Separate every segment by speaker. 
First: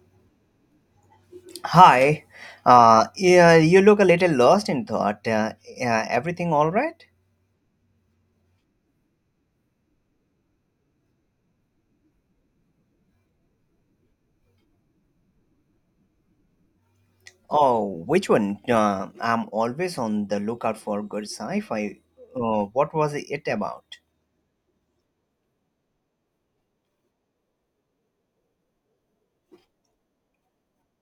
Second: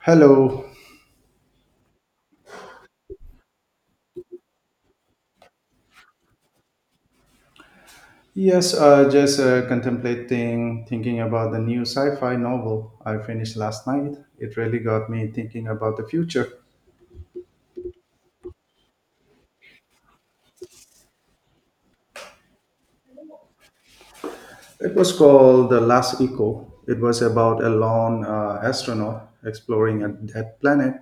Speaker 1: Hello.
Speaker 2: Hi. Yeah, you look a little lost in thought. Yeah, everything all right?
Speaker 1: Yes, just contemplating, thinking about the new sci fi novel I finished last night. It really got me thinking about the future.
Speaker 2: Oh, which one? I'm always on the lookout for good sci-fi. What was it about?
Speaker 1: It was called The Last Echo. It was about a lone astronaut exploring a dead planet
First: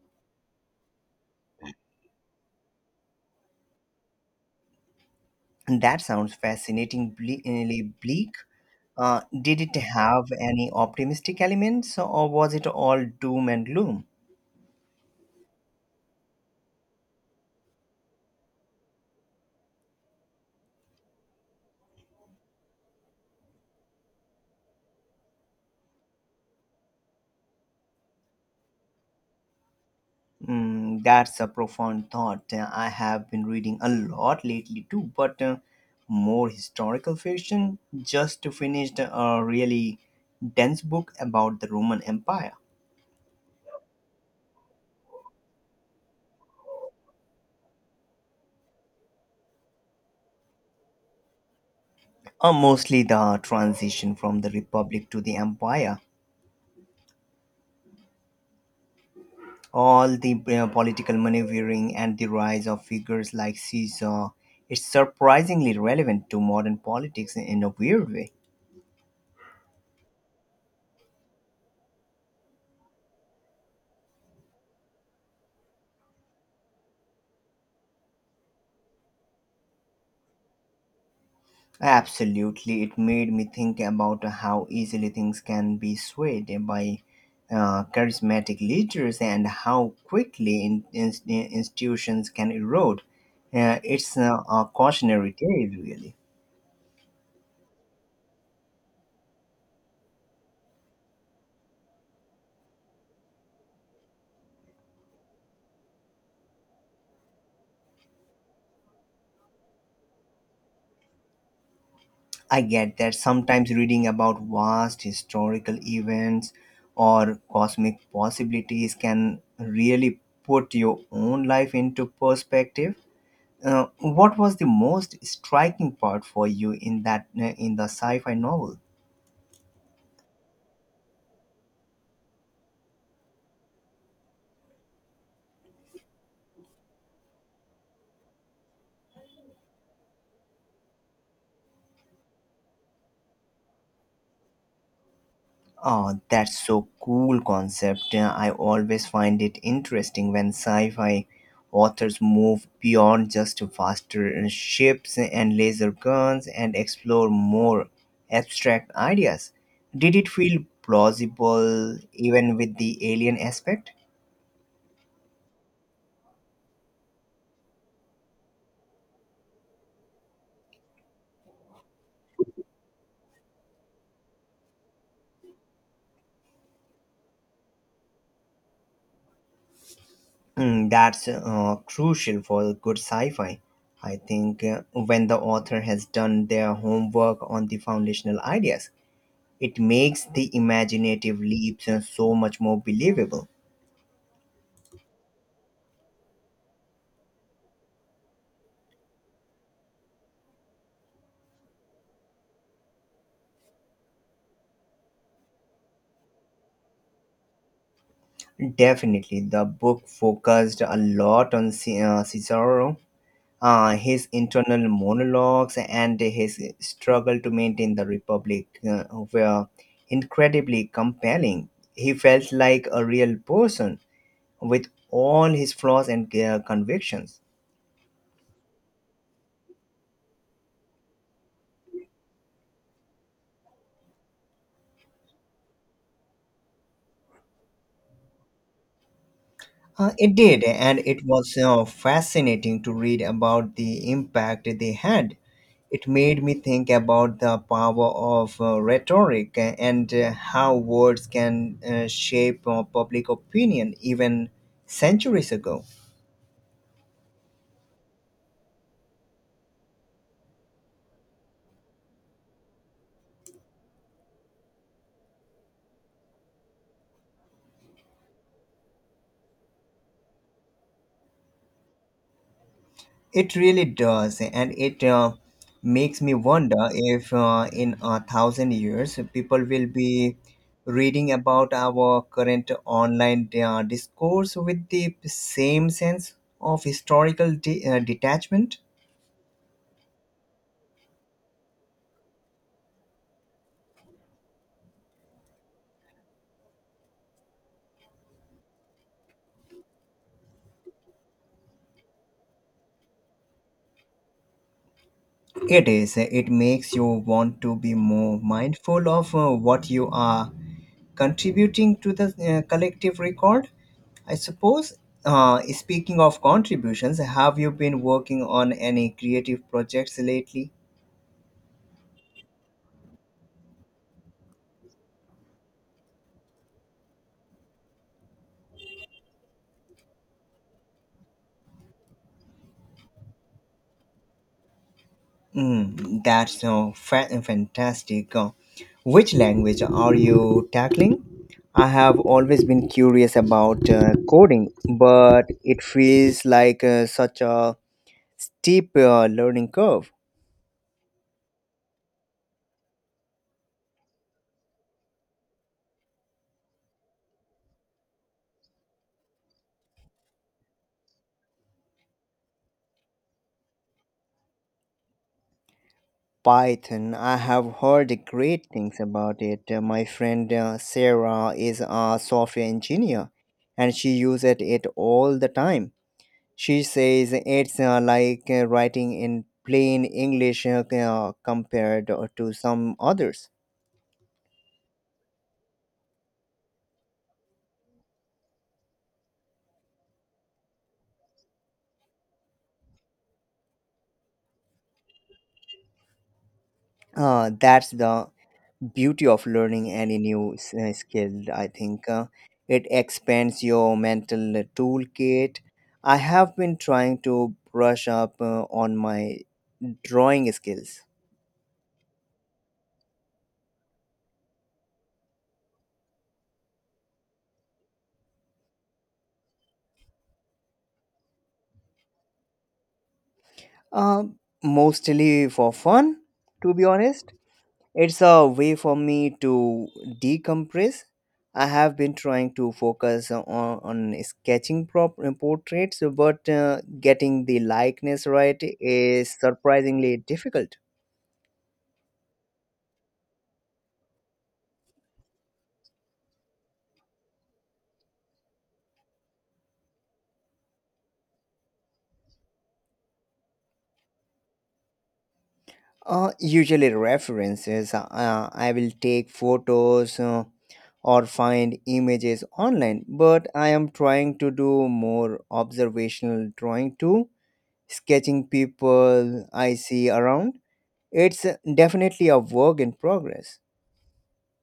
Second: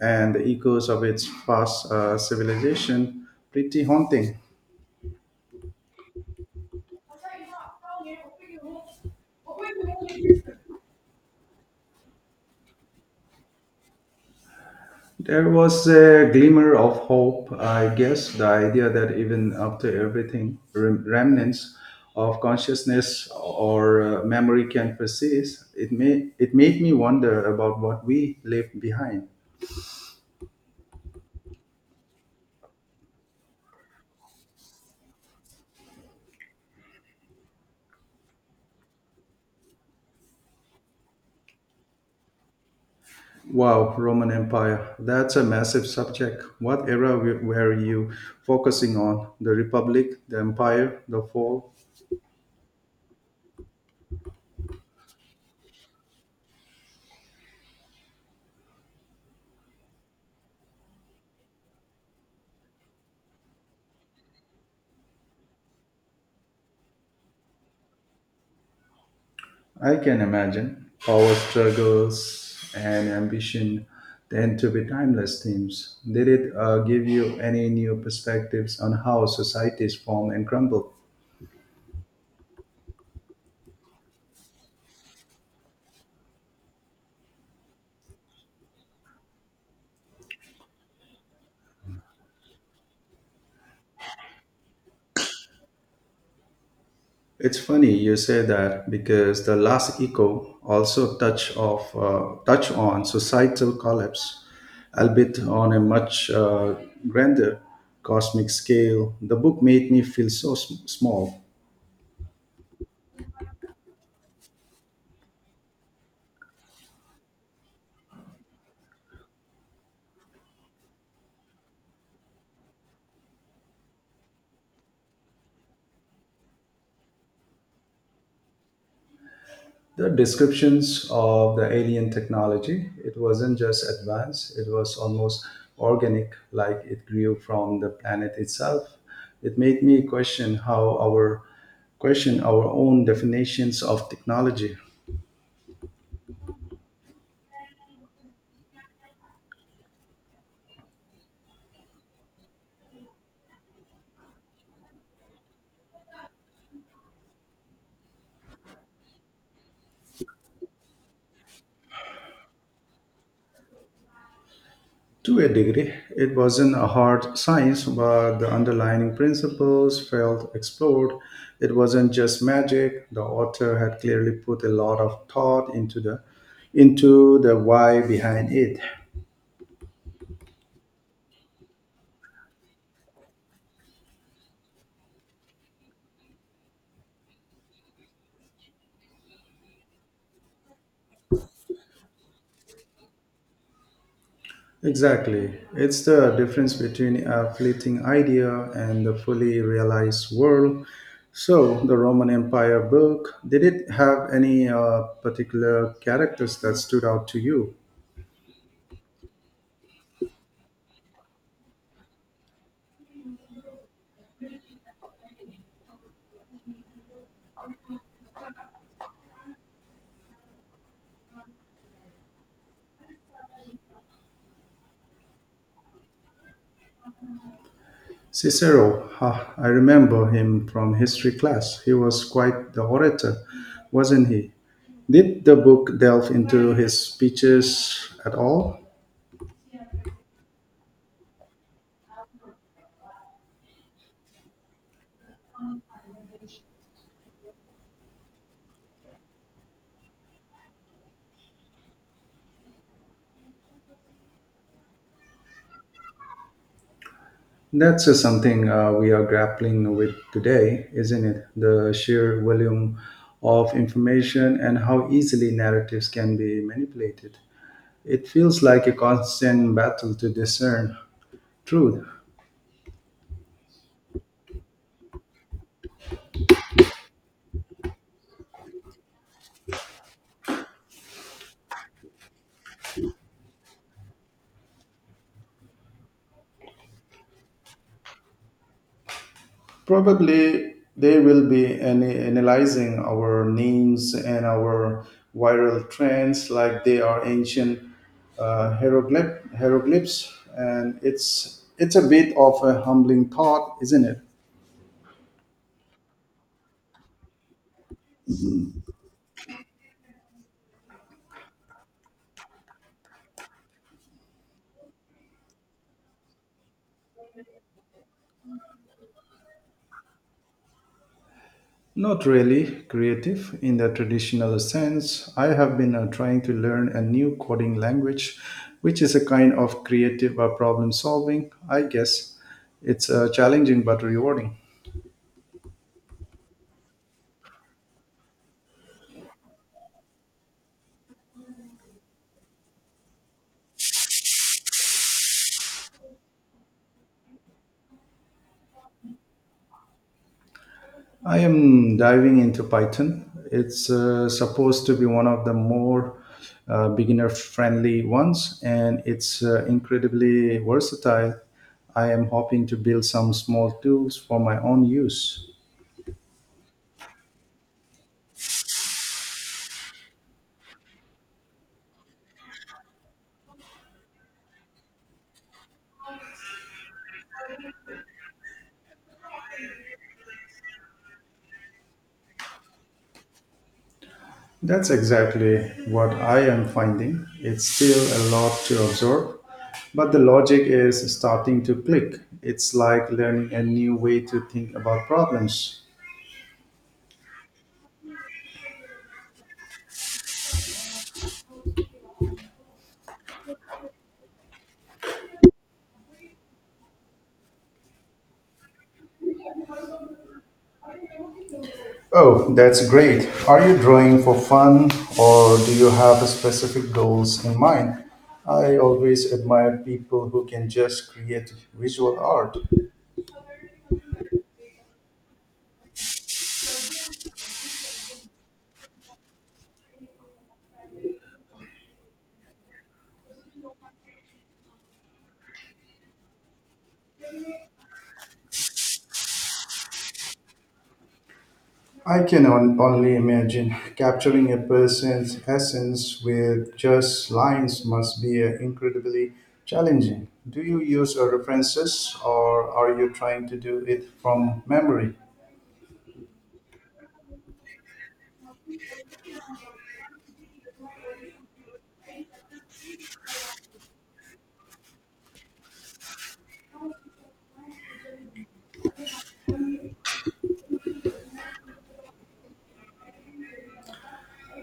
Speaker 1: and the echoes of its past civilization. Pretty haunting.
Speaker 2: That sounds fascinatingly really bleak. Did it have any optimistic elements, or was it all doom and gloom?
Speaker 1: There was a glimmer of hope, I guess, the idea that even after everything, remnants of consciousness or memory can persist. It made me wonder about what we left behind.
Speaker 2: Mm, that's a profound thought. I have been reading a lot lately too, but more historical fiction. Just finished a really dense book about the Roman Empire,
Speaker 1: Wow, Roman Empire. That's a massive subject. What era were you focusing on? The Republic, the Empire, the Fall?
Speaker 2: mostly the transition from the Republic to the Empire, all the political maneuvering and the rise of figures like Caesar. It's surprisingly relevant to modern politics in a weird way.
Speaker 1: I can imagine power struggles and ambition tend to be timeless themes. Did it give you any new perspectives on how societies form and crumble?
Speaker 2: Absolutely, it made me think about how easily things can be swayed by charismatic leaders and how quickly institutions can erode. It's a cautionary tale, really.
Speaker 1: It's funny you say that because the last echo also touch on societal collapse, albeit on a much grander cosmic scale. The book made me feel so small.
Speaker 2: I get that sometimes reading about vast historical events or cosmic possibilities can really put your own life into perspective. What was the most striking part for you in that in the sci-fi novel?
Speaker 1: The descriptions of the alien technology, it wasn't just advanced, it was almost organic, like it grew from the planet itself. It made me question our own definitions of technology.
Speaker 2: Oh, that's so cool concept. I always find it interesting when sci-fi authors move beyond just faster ships and laser guns and explore more abstract ideas. Did it feel plausible even with the alien aspect?
Speaker 1: To a degree, it wasn't a hard science, but the underlying principles felt explored. It wasn't just magic. The author had clearly put a lot of thought into the why behind it.
Speaker 2: Mm, that's crucial for good sci-fi. I think when the author has done their homework on the foundational ideas, it makes the imaginative leaps so much more believable.
Speaker 1: Exactly. It's the difference between a fleeting idea and the fully realized world. So, the Roman Empire book, did it have any particular characters that stood out to you?
Speaker 2: Definitely, the book focused a lot on Cicero, his internal monologues, and his struggle to maintain the Republic were incredibly compelling. He felt like a real person with all his flaws and convictions.
Speaker 1: Cicero, ha, I remember him from history class. He was quite the orator, wasn't he? Did the book delve into his speeches at all?
Speaker 2: It did, and it was fascinating to read about the impact they had. It made me think about the power of rhetoric and how words can shape public opinion even centuries ago.
Speaker 1: That's something we are grappling with today, isn't it? The sheer volume of information and how easily narratives can be manipulated. It feels like a constant battle to discern truth.
Speaker 2: It really does, and it makes me wonder if in a thousand years people will be reading about our current online discourse with the same sense of historical detachment.
Speaker 1: Probably they will be analyzing our names and our viral trends like they are ancient hieroglyphs, and it's a bit of a humbling thought, isn't it?
Speaker 2: It is. It makes you want to be more mindful of what you are contributing to the collective record. I suppose, speaking of contributions, have you been working on any creative projects lately?
Speaker 1: Not really creative in the traditional sense. I have been trying to learn a new coding language, which is a kind of creative problem solving, I guess. It's challenging but rewarding.
Speaker 2: Mm, that's fantastic. Which language are you tackling? I have always been curious about coding, but it feels like such a steep learning curve.
Speaker 1: I am diving into Python. It's supposed to be one of the more beginner friendly ones, and it's incredibly versatile. I am hoping to build some small tools for my own use.
Speaker 2: Python. I have heard great things about it. My friend Sarah is a software engineer and she uses it all the time. She says it's like writing in plain English compared to some others.
Speaker 1: That's exactly what I am finding. It's still a lot to absorb, but the logic is starting to click. It's like learning a new way to think about problems.
Speaker 2: That's the beauty of learning any new skill I think, it expands your mental toolkit. I have been trying to brush up on my drawing skills,
Speaker 1: Oh, that's great. Are you drawing for fun or do you have specific goals in mind? I always admire people who can just create visual art.
Speaker 2: uh, mostly for fun, to be honest. It's a way for me to decompress. I have been trying to focus on sketching portraits, but getting the likeness right is surprisingly difficult.
Speaker 1: I can only imagine capturing a person's essence with just lines must be incredibly challenging. Do you use references or are you trying to do it from memory?
Speaker 2: Usually references. I will take photos or find images online, but I am trying to do more observational drawing too, sketching people I see around. It's definitely a work in progress.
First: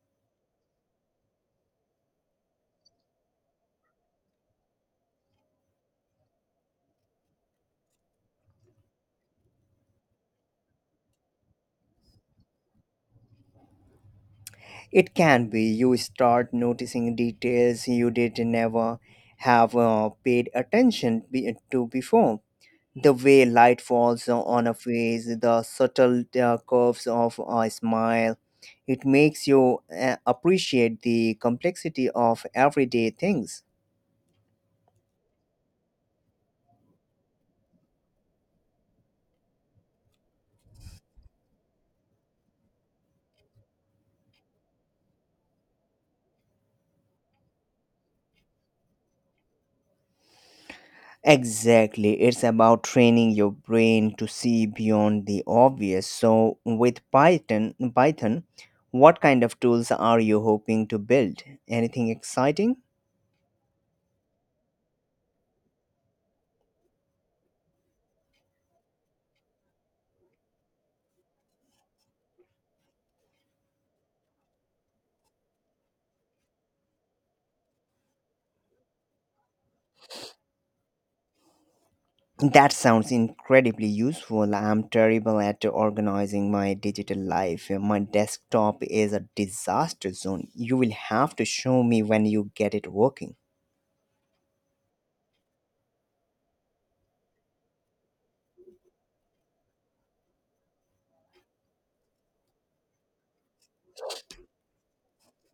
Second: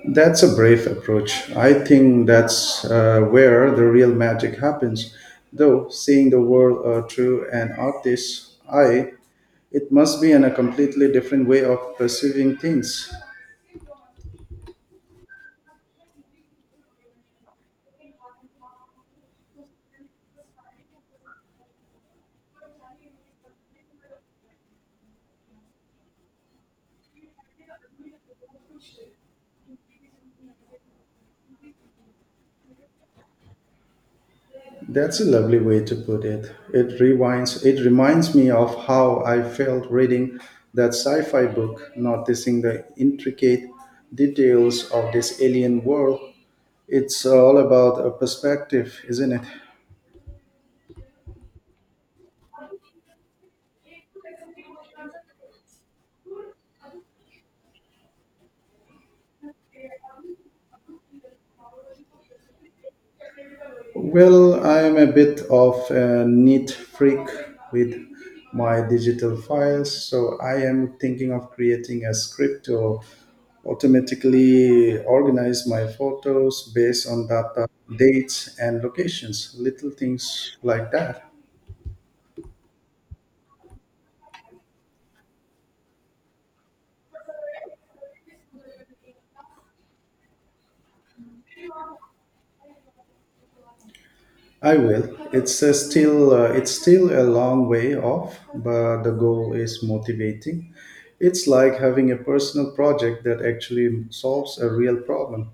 Speaker 1: That's a brave approach. I think that's where the real magic happens. Though seeing the world through an artist's eye, it must be in a completely different way of perceiving things.
Speaker 2: It can be, you start noticing details you did never have paid attention to before, the way light falls on a face, the subtle curves of a smile. It makes you appreciate the complexity of everyday things.
Speaker 1: That's a lovely way to put it. It rewinds it reminds me of how I felt reading that sci-fi book, noticing the intricate details of this alien world. It's all about a perspective, isn't it?
Speaker 2: Exactly, it's about training your brain to see beyond the obvious. So, with Python, what kind of tools are you hoping to build? Anything exciting?
Speaker 1: Well, I am a bit of a neat freak with my digital files, so I am thinking of creating a script to automatically organize my photos based on data, dates, and locations, little things like that.
Speaker 2: That sounds incredibly useful. I'm terrible at organizing my digital life. My desktop is a disaster zone. You will have to show me when you get it working.
Speaker 1: I will. It's still a long way off, but the goal is motivating. It's like having a personal project that actually solves a real problem.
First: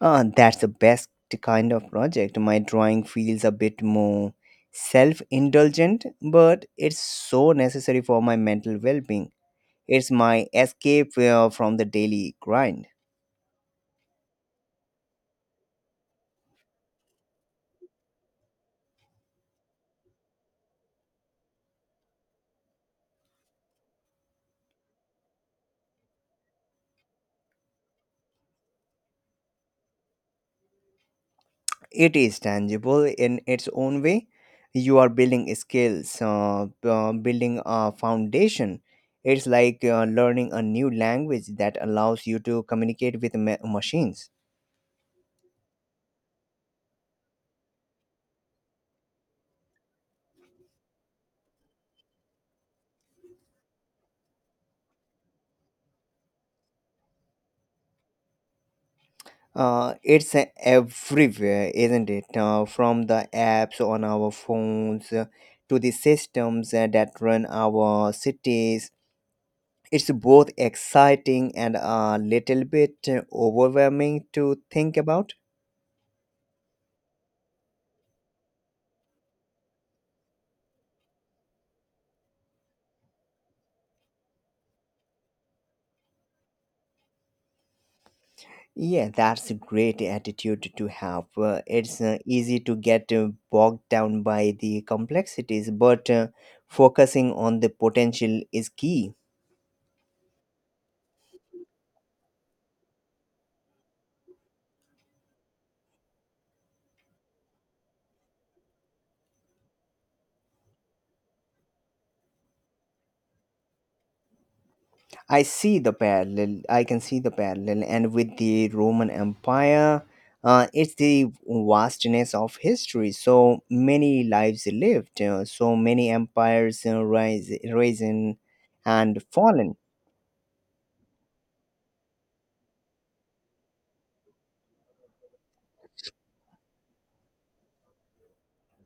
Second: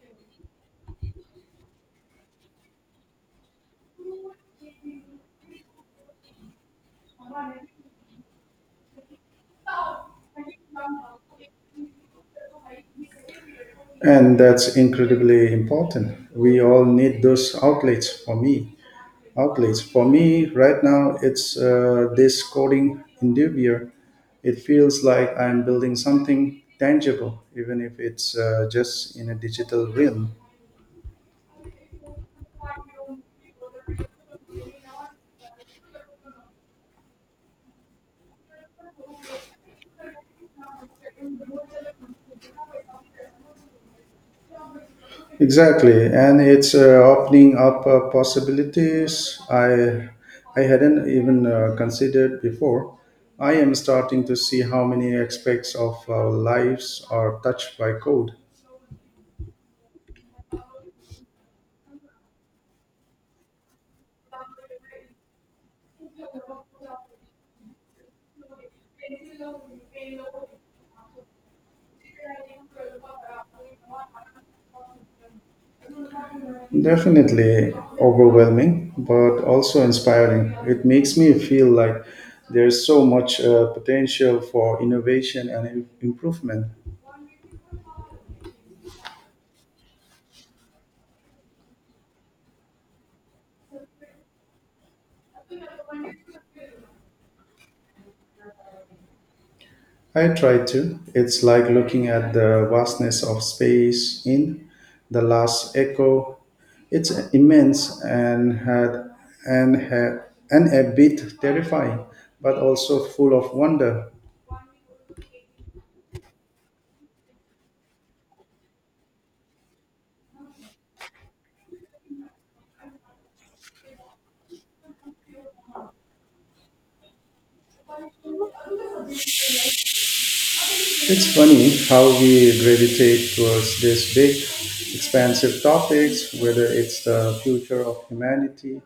Speaker 2: That's the best kind of project. My drawing feels a bit more self indulgent, but it's so necessary for my mental well being. It's my escape from the daily grind.
Speaker 1: And that's incredibly important. We all need those outlets for me right now. It's this coding endeavor. It feels like I'm building something tangible, even if it's just in a digital realm.
Speaker 2: It is tangible in its own way. You are building skills, building a foundation. It's like learning a new language that allows you to communicate with machines.
Speaker 1: Exactly, and it's opening up possibilities I hadn't even considered before. I am starting to see how many aspects of our lives are touched by code.
Speaker 2: It's everywhere, isn't it? From the apps on our phones to the systems that run our cities. It's both exciting and a little bit overwhelming to think about.
Speaker 1: Definitely overwhelming, but also inspiring. It makes me feel like there's so much potential for innovation and improvement.
Speaker 2: Yeah, that's a great attitude to have. It's easy to get bogged down by the complexities, but focusing on the potential is key.
Speaker 1: I try to. It's like looking at the vastness of space in The Last Echo. It's immense and and ha- and a bit terrifying, but also full of wonder.
Speaker 2: I can see the parallel, and with the Roman Empire, it's the vastness of history. So many lives lived, so many empires risen, and fallen.
Speaker 1: It's funny how we gravitate towards these big, expansive topics, whether it's the future of humanity,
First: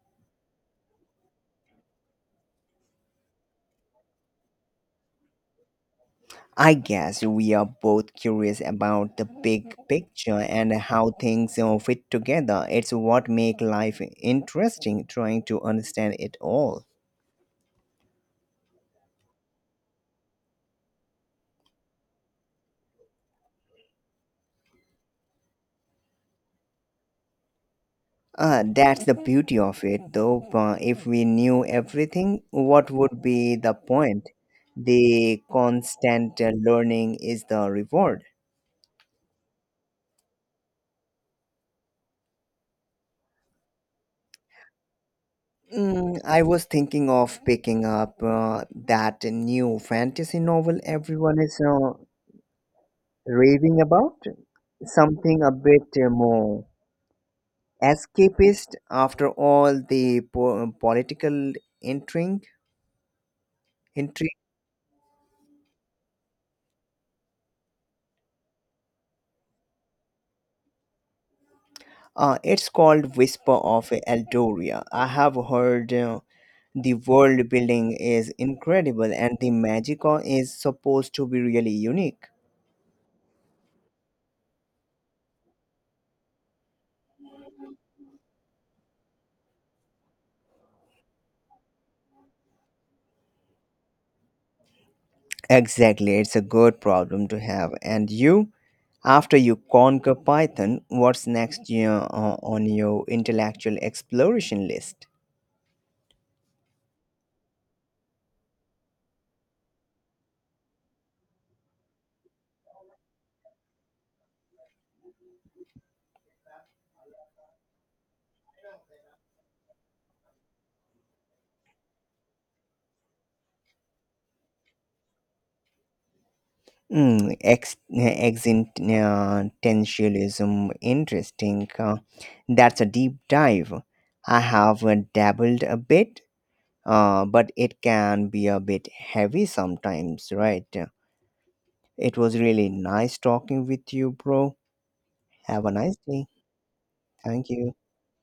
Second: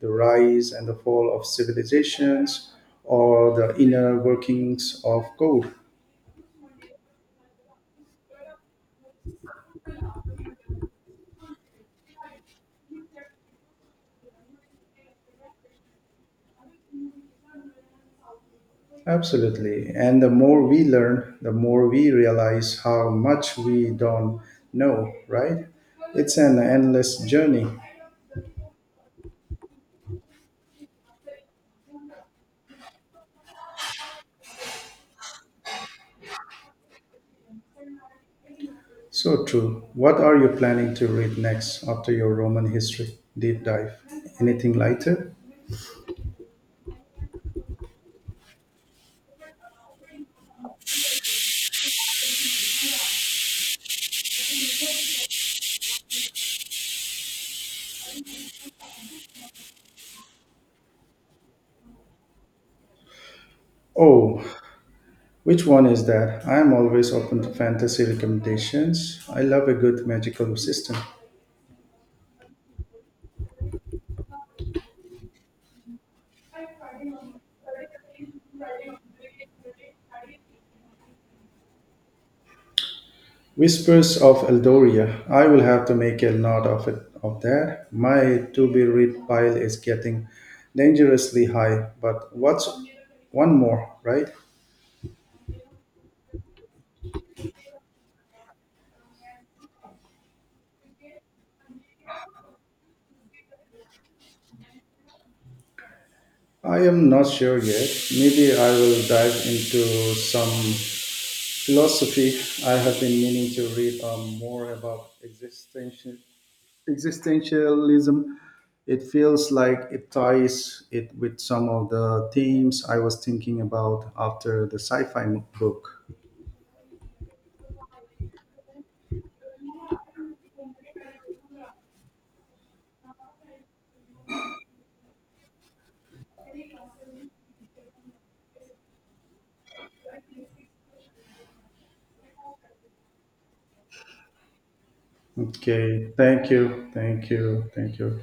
Speaker 1: the rise and the fall of civilizations, or the inner workings of code.
Speaker 2: I guess we are both curious about the big picture and how things fit together. It's what makes life interesting, trying to understand it all.
Speaker 1: Absolutely. And the more we learn, the more we realize how much we don't know, right? It's an endless journey.
Speaker 2: That's the beauty of it, though. If we knew everything, what would be the point? The constant learning is the reward.
Speaker 1: So true. What are you planning to read next after your Roman history deep dive? Anything lighter?
Speaker 2: Mm, I was thinking of picking up that new fantasy novel everyone is raving about. Something a bit more escapist after all the political intrigue. intrigue.
Speaker 1: Oh, which one is that? I'm always open to fantasy recommendations. I love a good magical system.
Speaker 2: It's called Whisper of Eldoria. I have heard the world building is incredible and the magic is supposed to be really unique.
Speaker 1: Whispers of Eldoria. I will have to make a note of that. My to be read pile is getting dangerously high, but what's one more, right?
Speaker 2: Exactly, it's a good problem to have. And you, after you conquer Python, what's next year on your intellectual exploration list?
Speaker 1: I am not sure yet. Maybe I will dive into some philosophy. I have been meaning to read more about existentialism. It feels like it ties it with some of the themes I was thinking about after the sci-fi book.
Speaker 2: Mm, existentialism, interesting. That's a deep dive. I have dabbled a bit, but it can be a bit heavy sometimes, right? It was really nice talking with you, bro. Have a nice
Speaker 1: Okay.
Speaker 2: day.
Speaker 1: Thank you. Thank
Speaker 2: Thank
Speaker 1: you.
Speaker 2: you.
Speaker 1: Thank you.